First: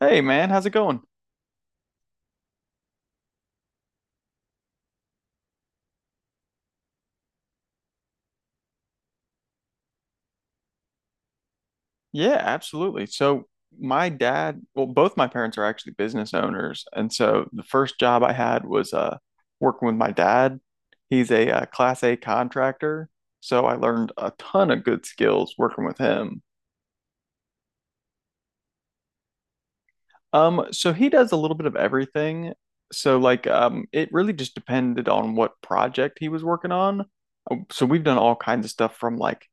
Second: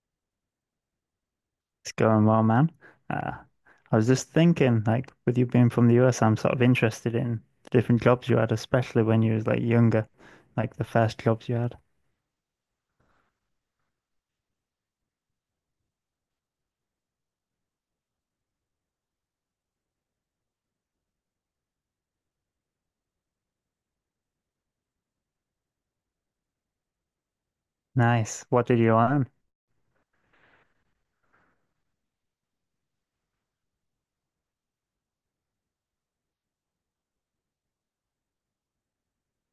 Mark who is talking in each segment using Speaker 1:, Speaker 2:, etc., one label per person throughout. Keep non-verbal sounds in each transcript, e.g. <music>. Speaker 1: Hey man, how's it going?
Speaker 2: It's going well, man. Uh, I was just thinking, like, with you being from the US, I'm sort of interested in the different jobs you had, especially when you was like younger, like the first jobs you had.
Speaker 1: Yeah, absolutely. So my dad, well, both my parents are actually business owners, and so the first job I had was working with my dad. He's a, class A contractor, so I learned a ton of good skills working with him.
Speaker 2: Nice. What did you learn?
Speaker 1: So he does a little bit of everything. So like it really just depended on what project he was working on. So we've done all kinds of stuff from like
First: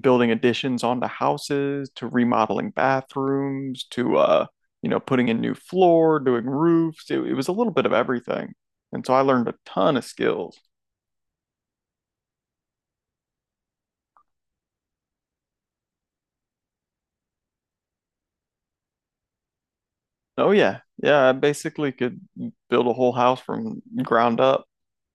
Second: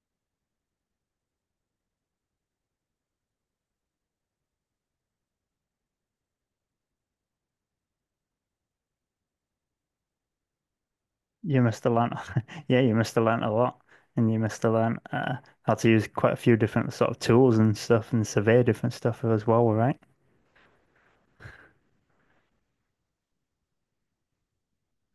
Speaker 1: building additions onto houses to remodeling bathrooms to putting in new floor doing roofs. It was a little bit of everything, and so I learned a ton of skills.
Speaker 2: You must have learned, <laughs> yeah, you must have learned a lot, and you must have learned how to use quite a few different sort of tools and stuff, and survey different stuff as well, right?
Speaker 1: Oh yeah, yeah, I basically could build a whole house from ground up,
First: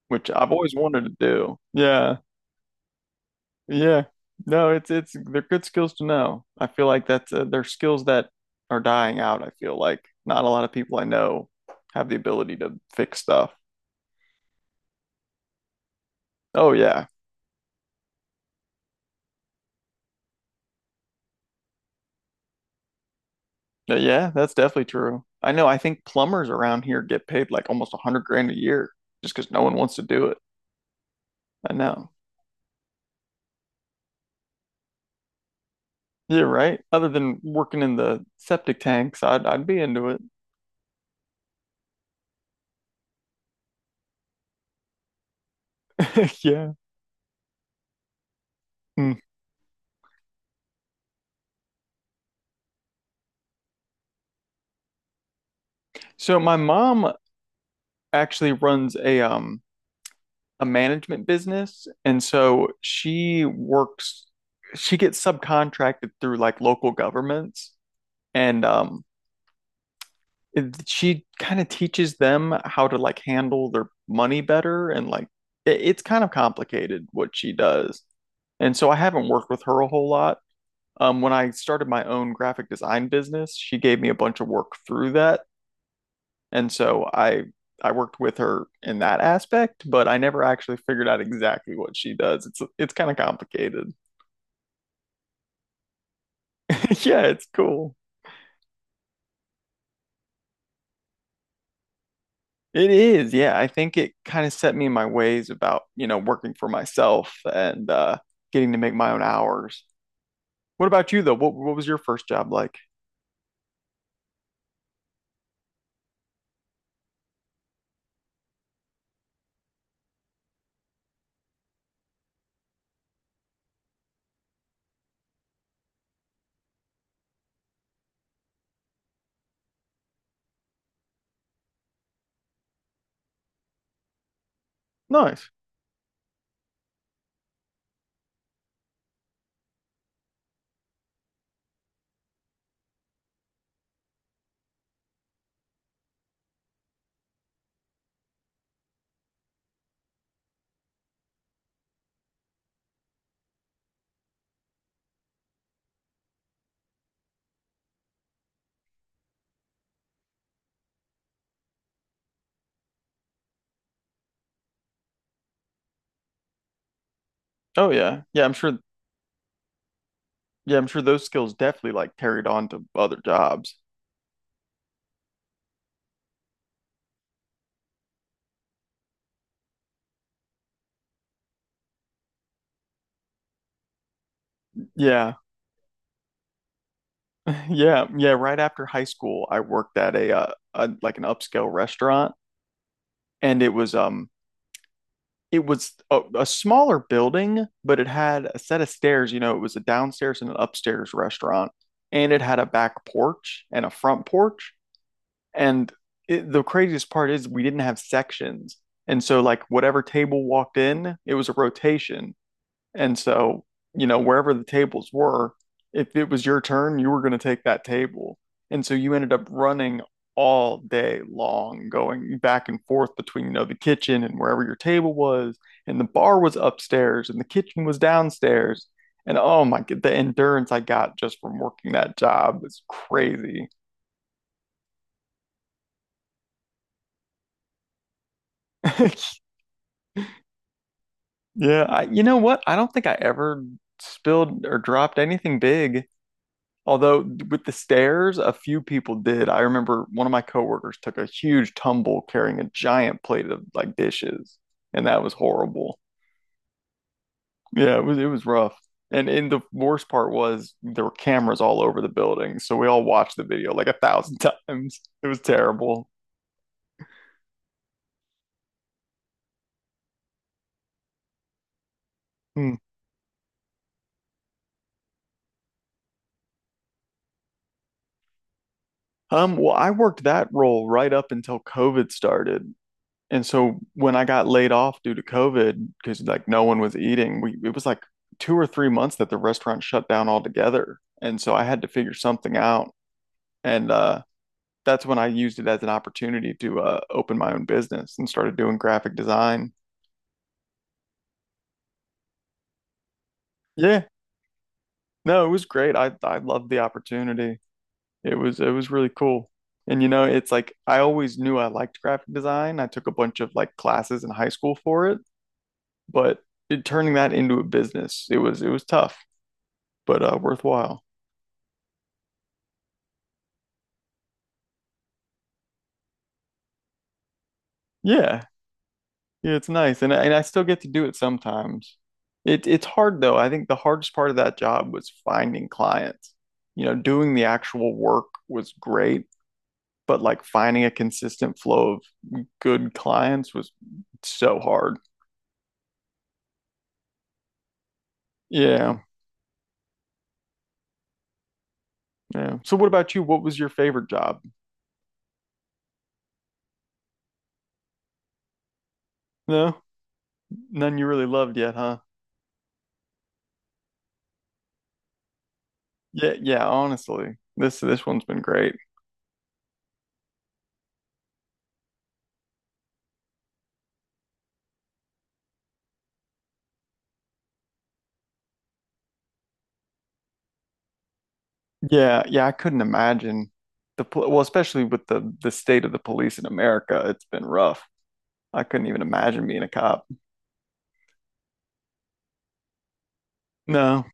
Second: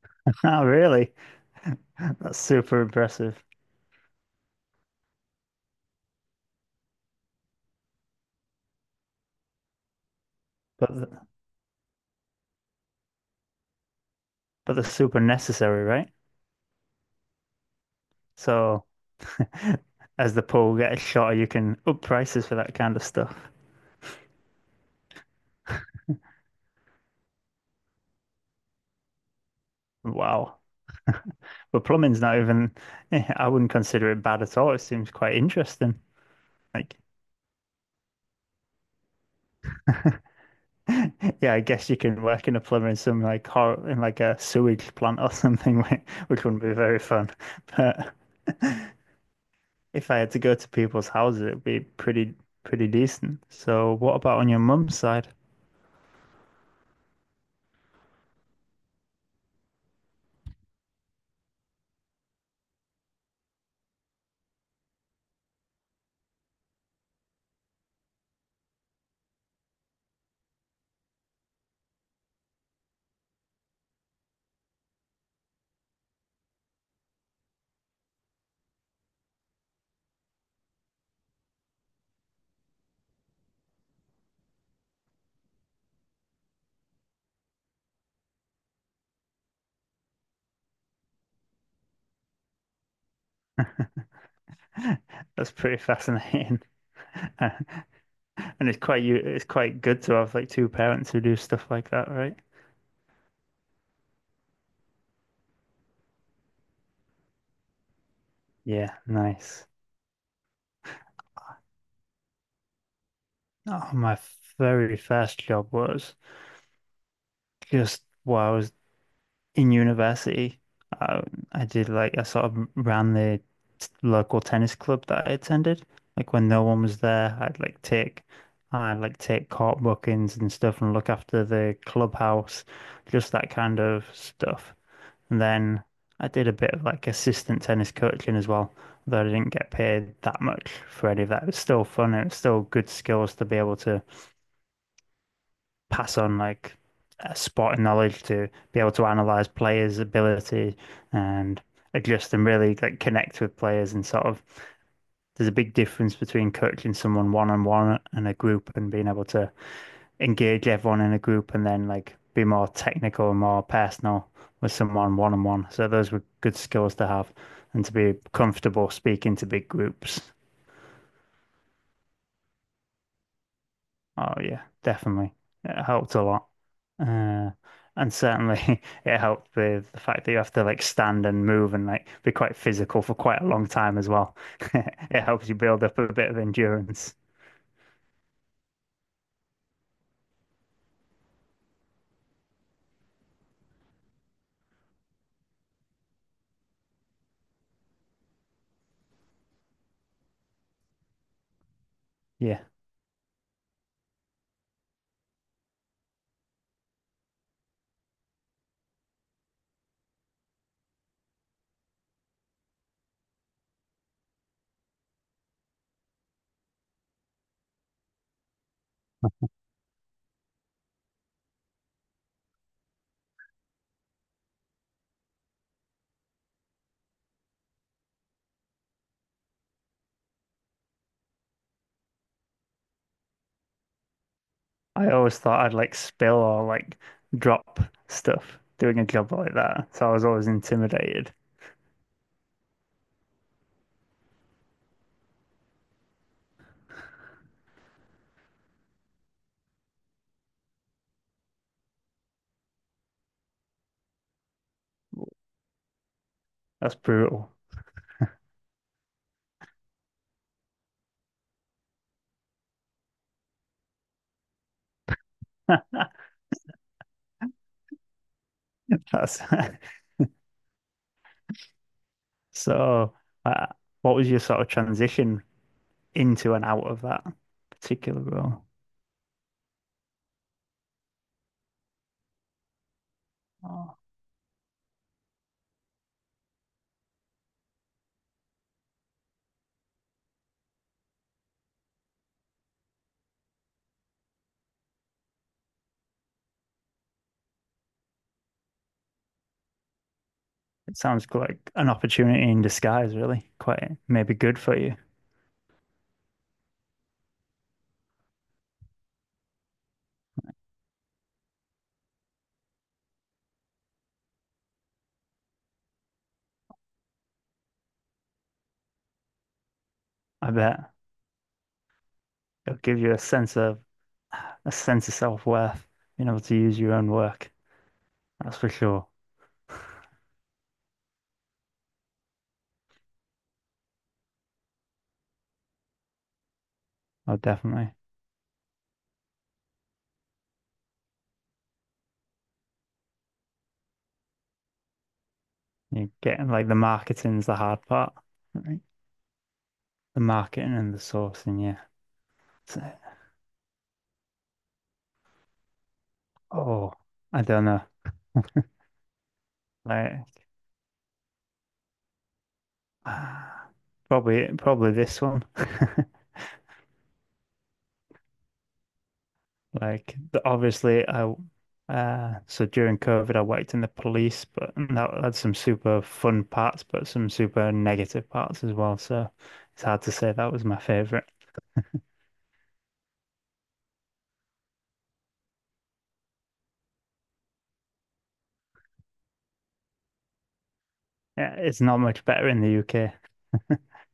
Speaker 1: which
Speaker 2: <laughs>
Speaker 1: I've
Speaker 2: Oh,
Speaker 1: always wanted
Speaker 2: really?
Speaker 1: to do.
Speaker 2: <laughs>
Speaker 1: Yeah,
Speaker 2: That's super impressive,
Speaker 1: yeah, no, it's they're good skills to know. I feel like that's they're skills that are dying out. I feel like not a lot of
Speaker 2: but
Speaker 1: people I
Speaker 2: th-
Speaker 1: know have the ability to fix stuff.
Speaker 2: but that's super necessary, right?
Speaker 1: Oh yeah.
Speaker 2: So. As the pool gets shorter, you can up prices for that kind of stuff.
Speaker 1: Yeah, yeah, that's definitely true. I know. I think plumbers around here get paid like almost 100 grand a year just because no one wants to do it.
Speaker 2: Wow.
Speaker 1: I
Speaker 2: But
Speaker 1: know.
Speaker 2: plumbing's not even, <laughs> I wouldn't consider it bad at all. It seems quite interesting.
Speaker 1: Yeah, right.
Speaker 2: Like,
Speaker 1: Other than working in the septic tanks, I'd be into it.
Speaker 2: <laughs> yeah, I guess you can work in a plumber in some like hor in like a sewage plant or something, <laughs>
Speaker 1: <laughs>
Speaker 2: which wouldn't
Speaker 1: Yeah.
Speaker 2: be very fun. <laughs> But
Speaker 1: Hmm.
Speaker 2: if I had to go to people's houses, it'd be pretty decent. So, what about on your mum's side?
Speaker 1: So my mom actually runs a management business, and so she works. She gets subcontracted through like local governments, and she kind of teaches them how to like handle their money better and like it's kind of complicated what she does. And so I haven't worked with her a whole lot. When I started my own graphic design business, she gave me a bunch of work through that. And so I worked with her in that aspect, but I never actually figured out exactly what she does. It's kind of complicated.
Speaker 2: <laughs> That's pretty fascinating.
Speaker 1: <laughs> Yeah, it's
Speaker 2: <laughs>
Speaker 1: cool.
Speaker 2: And it's quite good to have like two parents who do stuff like that, right?
Speaker 1: It is, yeah. I think it kind of set me in my ways about, you know, working for myself and getting to make
Speaker 2: Yeah,
Speaker 1: my own
Speaker 2: nice.
Speaker 1: hours. What about you though? What was your first job like?
Speaker 2: Oh, my very first job was just while I was in university. I, I did like I sort of ran the local tennis club that I attended. Like when no one was there, I'd like take court bookings and stuff and look after the clubhouse, just that kind of stuff. And
Speaker 1: Nice.
Speaker 2: then I did a bit of like assistant tennis coaching as well, though I didn't get paid that much for any of that. It was still fun and it's still good skills to be able to pass on like sporting knowledge, to be able to analyze players' ability and adjust and really like connect with players and sort of there's a big difference between coaching someone one on one and a group and being able to engage everyone in a group and then like be more technical and more personal with someone one on one. So those were good skills to have and
Speaker 1: Oh
Speaker 2: to be
Speaker 1: yeah. Yeah, I'm sure,
Speaker 2: comfortable speaking to big groups.
Speaker 1: yeah, I'm sure those skills definitely like carried on to other jobs.
Speaker 2: Oh yeah, definitely. It helped a lot. Uh, and certainly <laughs> it helped with the fact that you have to like stand and move and like be quite physical for quite a long time as well. <laughs> It
Speaker 1: Yeah.
Speaker 2: helps you build up a bit of endurance.
Speaker 1: <laughs> Yeah, yeah, right after high school, I worked at a like an upscale restaurant, and it was it was a smaller building, but it had a set of stairs. You know, it was a downstairs and an upstairs restaurant, and it had
Speaker 2: Yeah.
Speaker 1: a back porch and a front porch. And the craziest part is we didn't have sections. And so, like, whatever table walked in, it was a rotation. And so, you know, wherever the tables were, if it was your turn, you were going to take that table. And so you ended up running all day long, going back and forth between, you know, the kitchen and wherever your table was, and the bar was upstairs and the kitchen was downstairs. And oh my God, the endurance I got just from working that job was crazy.
Speaker 2: I always thought I'd like spill or like drop stuff doing a job like
Speaker 1: <laughs>
Speaker 2: that. So I was always intimidated.
Speaker 1: Yeah, I, you know what? I don't think I ever spilled or dropped anything big. Although with the stairs, a few people did. I remember one of my coworkers took a huge tumble carrying a giant plate of like dishes, and that was horrible.
Speaker 2: That's brutal.
Speaker 1: Yeah, it was rough. And the worst part was there were cameras all over the building, so we all watched the video like a thousand <laughs> times. It was terrible.
Speaker 2: <laughs> That's <laughs>
Speaker 1: Hmm.
Speaker 2: so. Uh, what was your sort of transition into and out of that particular role?
Speaker 1: Well, I worked that role right up until COVID started. And so
Speaker 2: Oh,
Speaker 1: when I got laid off due to COVID, because like no one was eating, we it was like 2 or 3 months that the restaurant shut down altogether. And so I had to figure something out. And that's when I used it as an opportunity to open my own business and started doing graphic design.
Speaker 2: it sounds like an opportunity in disguise, really. Quite
Speaker 1: Yeah,
Speaker 2: maybe good for you.
Speaker 1: no, it was great. I loved the opportunity. It was really cool. And you know, it's like I always knew I liked graphic design. I took a bunch of like classes in high school for it, but turning that into a business, it was tough, but
Speaker 2: I bet
Speaker 1: worthwhile.
Speaker 2: it'll give you a sense of self-worth, being able to use your own work.
Speaker 1: Yeah,
Speaker 2: That's for sure.
Speaker 1: yeah, it's nice, and I still get to do it sometimes. It's hard though. I think the hardest part of that job was finding clients. You know, doing
Speaker 2: Oh,
Speaker 1: the
Speaker 2: definitely.
Speaker 1: actual work was great, but like finding a consistent flow of good clients was so hard.
Speaker 2: You're getting like the marketing's the hard part, right?
Speaker 1: Yeah,
Speaker 2: The marketing and the sourcing, yeah.
Speaker 1: yeah. So
Speaker 2: So-
Speaker 1: what about you? What was your favorite job?
Speaker 2: oh, I don't know.
Speaker 1: No,
Speaker 2: Like,
Speaker 1: none you really loved yet, huh?
Speaker 2: <sighs> ah, probably this one.
Speaker 1: Yeah,
Speaker 2: <laughs>
Speaker 1: yeah. Honestly, this one's been great.
Speaker 2: Like, obviously, I so during COVID, I worked in the police, but that had some super fun parts, but some super negative parts as well. So it's hard to say that was my favorite.
Speaker 1: Yeah, yeah, I couldn't imagine well, especially with the state of the police in America, it's been rough. I couldn't even imagine being a cop.
Speaker 2: Yeah, it's not much better in the UK.
Speaker 1: No.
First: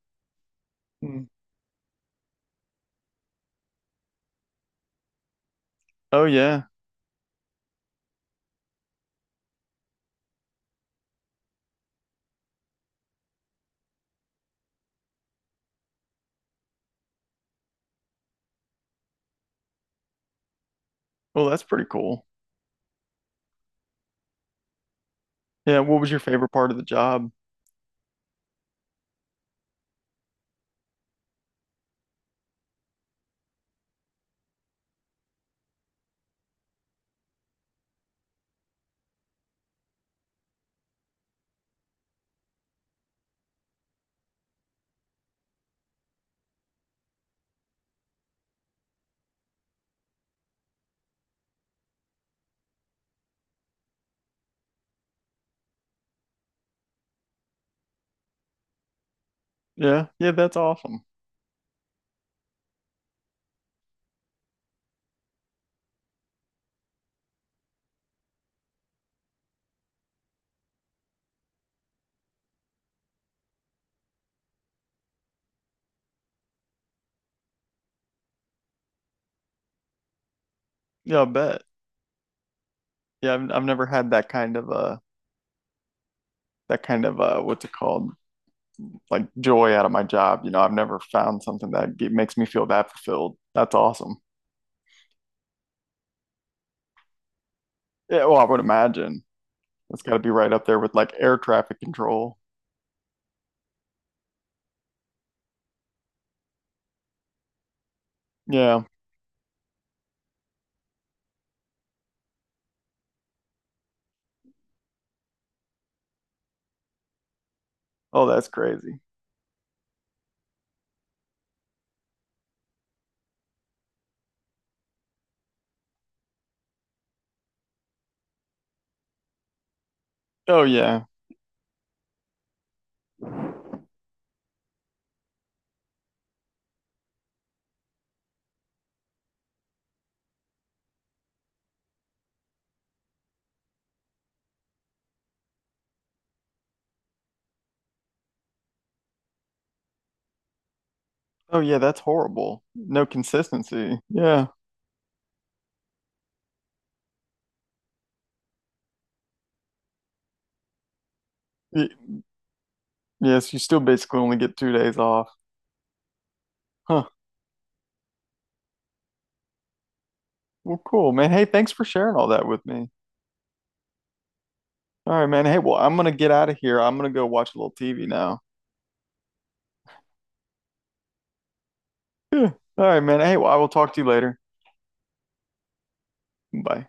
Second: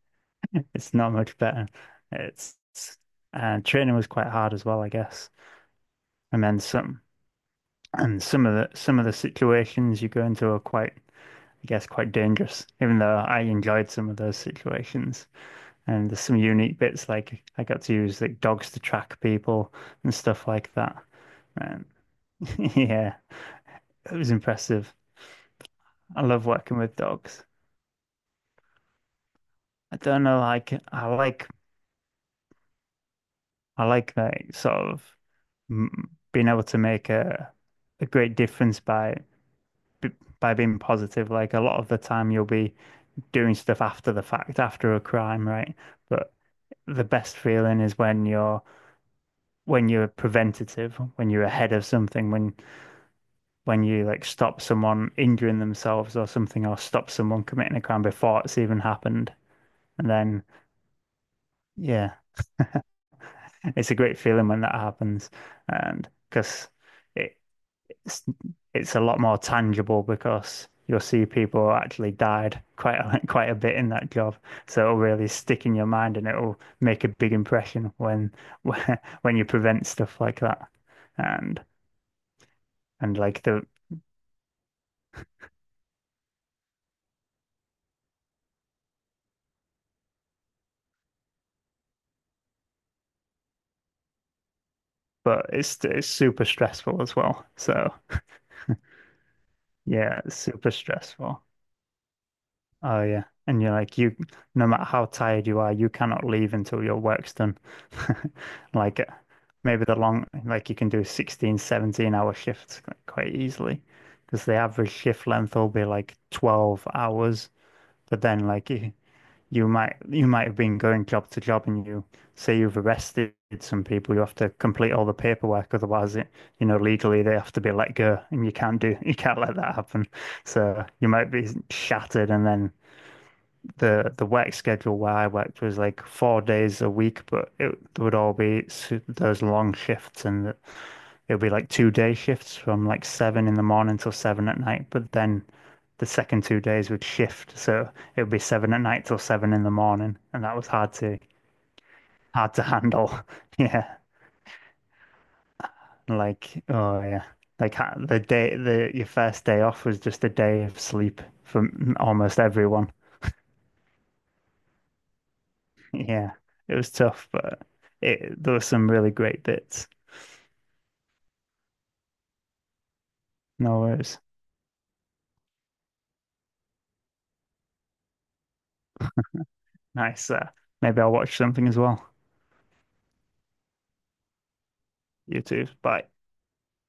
Speaker 2: <laughs> It's not
Speaker 1: Mm.
Speaker 2: much better. It's and training was quite hard as well, I guess.
Speaker 1: Oh
Speaker 2: And then
Speaker 1: yeah.
Speaker 2: some of the situations you go into are quite, I guess, quite dangerous. Even though I enjoyed some of those situations, and there's some unique bits like I got to use like dogs to track people and stuff like that.
Speaker 1: Well, that's pretty
Speaker 2: And
Speaker 1: cool.
Speaker 2: <laughs> yeah, it was impressive.
Speaker 1: Yeah, what was your
Speaker 2: I love
Speaker 1: favorite part of
Speaker 2: working
Speaker 1: the
Speaker 2: with
Speaker 1: job?
Speaker 2: dogs. I don't know, like I like that sort of mm, being able to make a great difference by being positive. Like a lot of the time, you'll be doing stuff after the fact, after a crime, right? But the best feeling is when you're preventative, when you're ahead of something, when you like stop someone injuring themselves or something, or stop someone committing a crime before it's even happened.
Speaker 1: Yeah,
Speaker 2: And
Speaker 1: yeah,
Speaker 2: then,
Speaker 1: that's awesome.
Speaker 2: yeah, it's a great feeling when that happens, and because it it's it's a lot more tangible because you'll see people who actually died <laughs> quite a bit in that job. So it'll really stick in your mind and it'll make a big impression when <laughs> when you prevent stuff like that.
Speaker 1: Yeah, I bet.
Speaker 2: And and
Speaker 1: Yeah,
Speaker 2: like
Speaker 1: I've
Speaker 2: the
Speaker 1: never had that kind of that kind of what's it called? Like joy out of my job. You know, I've never found something that makes me feel that fulfilled. That's awesome.
Speaker 2: but it's super stressful as well. So
Speaker 1: Yeah, well, I would imagine. That's got to
Speaker 2: yeah,
Speaker 1: be
Speaker 2: it's
Speaker 1: right up
Speaker 2: super
Speaker 1: there with like air
Speaker 2: stressful.
Speaker 1: traffic control.
Speaker 2: Oh yeah. And you're like you no matter how tired you are, you cannot leave until your work's done. <laughs>
Speaker 1: Yeah.
Speaker 2: Like maybe the long like you can do 16, 17-hour shifts quite easily because the average shift length will be like 12 hours. But
Speaker 1: Oh,
Speaker 2: then
Speaker 1: that's
Speaker 2: like you,
Speaker 1: crazy.
Speaker 2: you might you might have been going job to job and you say you've arrested some people, you have to complete all the paperwork, otherwise it you know legally they have to be let go and you can't do <laughs> you can't let that happen.
Speaker 1: Oh
Speaker 2: So
Speaker 1: yeah.
Speaker 2: you might be shattered and then the work schedule where I worked was like 4 days a week, but it would all be those long shifts, and it would be like 2 day shifts from like 7 in the morning till 7 at night. But then the second 2 days would shift, so it would be 7 at night till 7 in the morning, and that was hard to
Speaker 1: Oh yeah, that's
Speaker 2: hard
Speaker 1: horrible.
Speaker 2: to
Speaker 1: No
Speaker 2: handle. <laughs> Yeah,
Speaker 1: consistency. Yeah.
Speaker 2: like oh yeah, like the day the your first day off was just a day of sleep for
Speaker 1: Y-
Speaker 2: almost everyone.
Speaker 1: yes, you still basically only get 2 days off.
Speaker 2: <laughs> Yeah, it was
Speaker 1: Huh.
Speaker 2: tough, but it there were some really great bits.
Speaker 1: Well, cool, man. Hey, thanks for sharing all that with me.
Speaker 2: No worries.
Speaker 1: All right, man. Hey, well, I'm gonna get out of here. I'm gonna go watch a little TV now.
Speaker 2: Nice. Maybe I'll watch something as well.
Speaker 1: Yeah. All right, man. Hey, well, I will talk to you later.
Speaker 2: You too. Bye.
Speaker 1: Bye.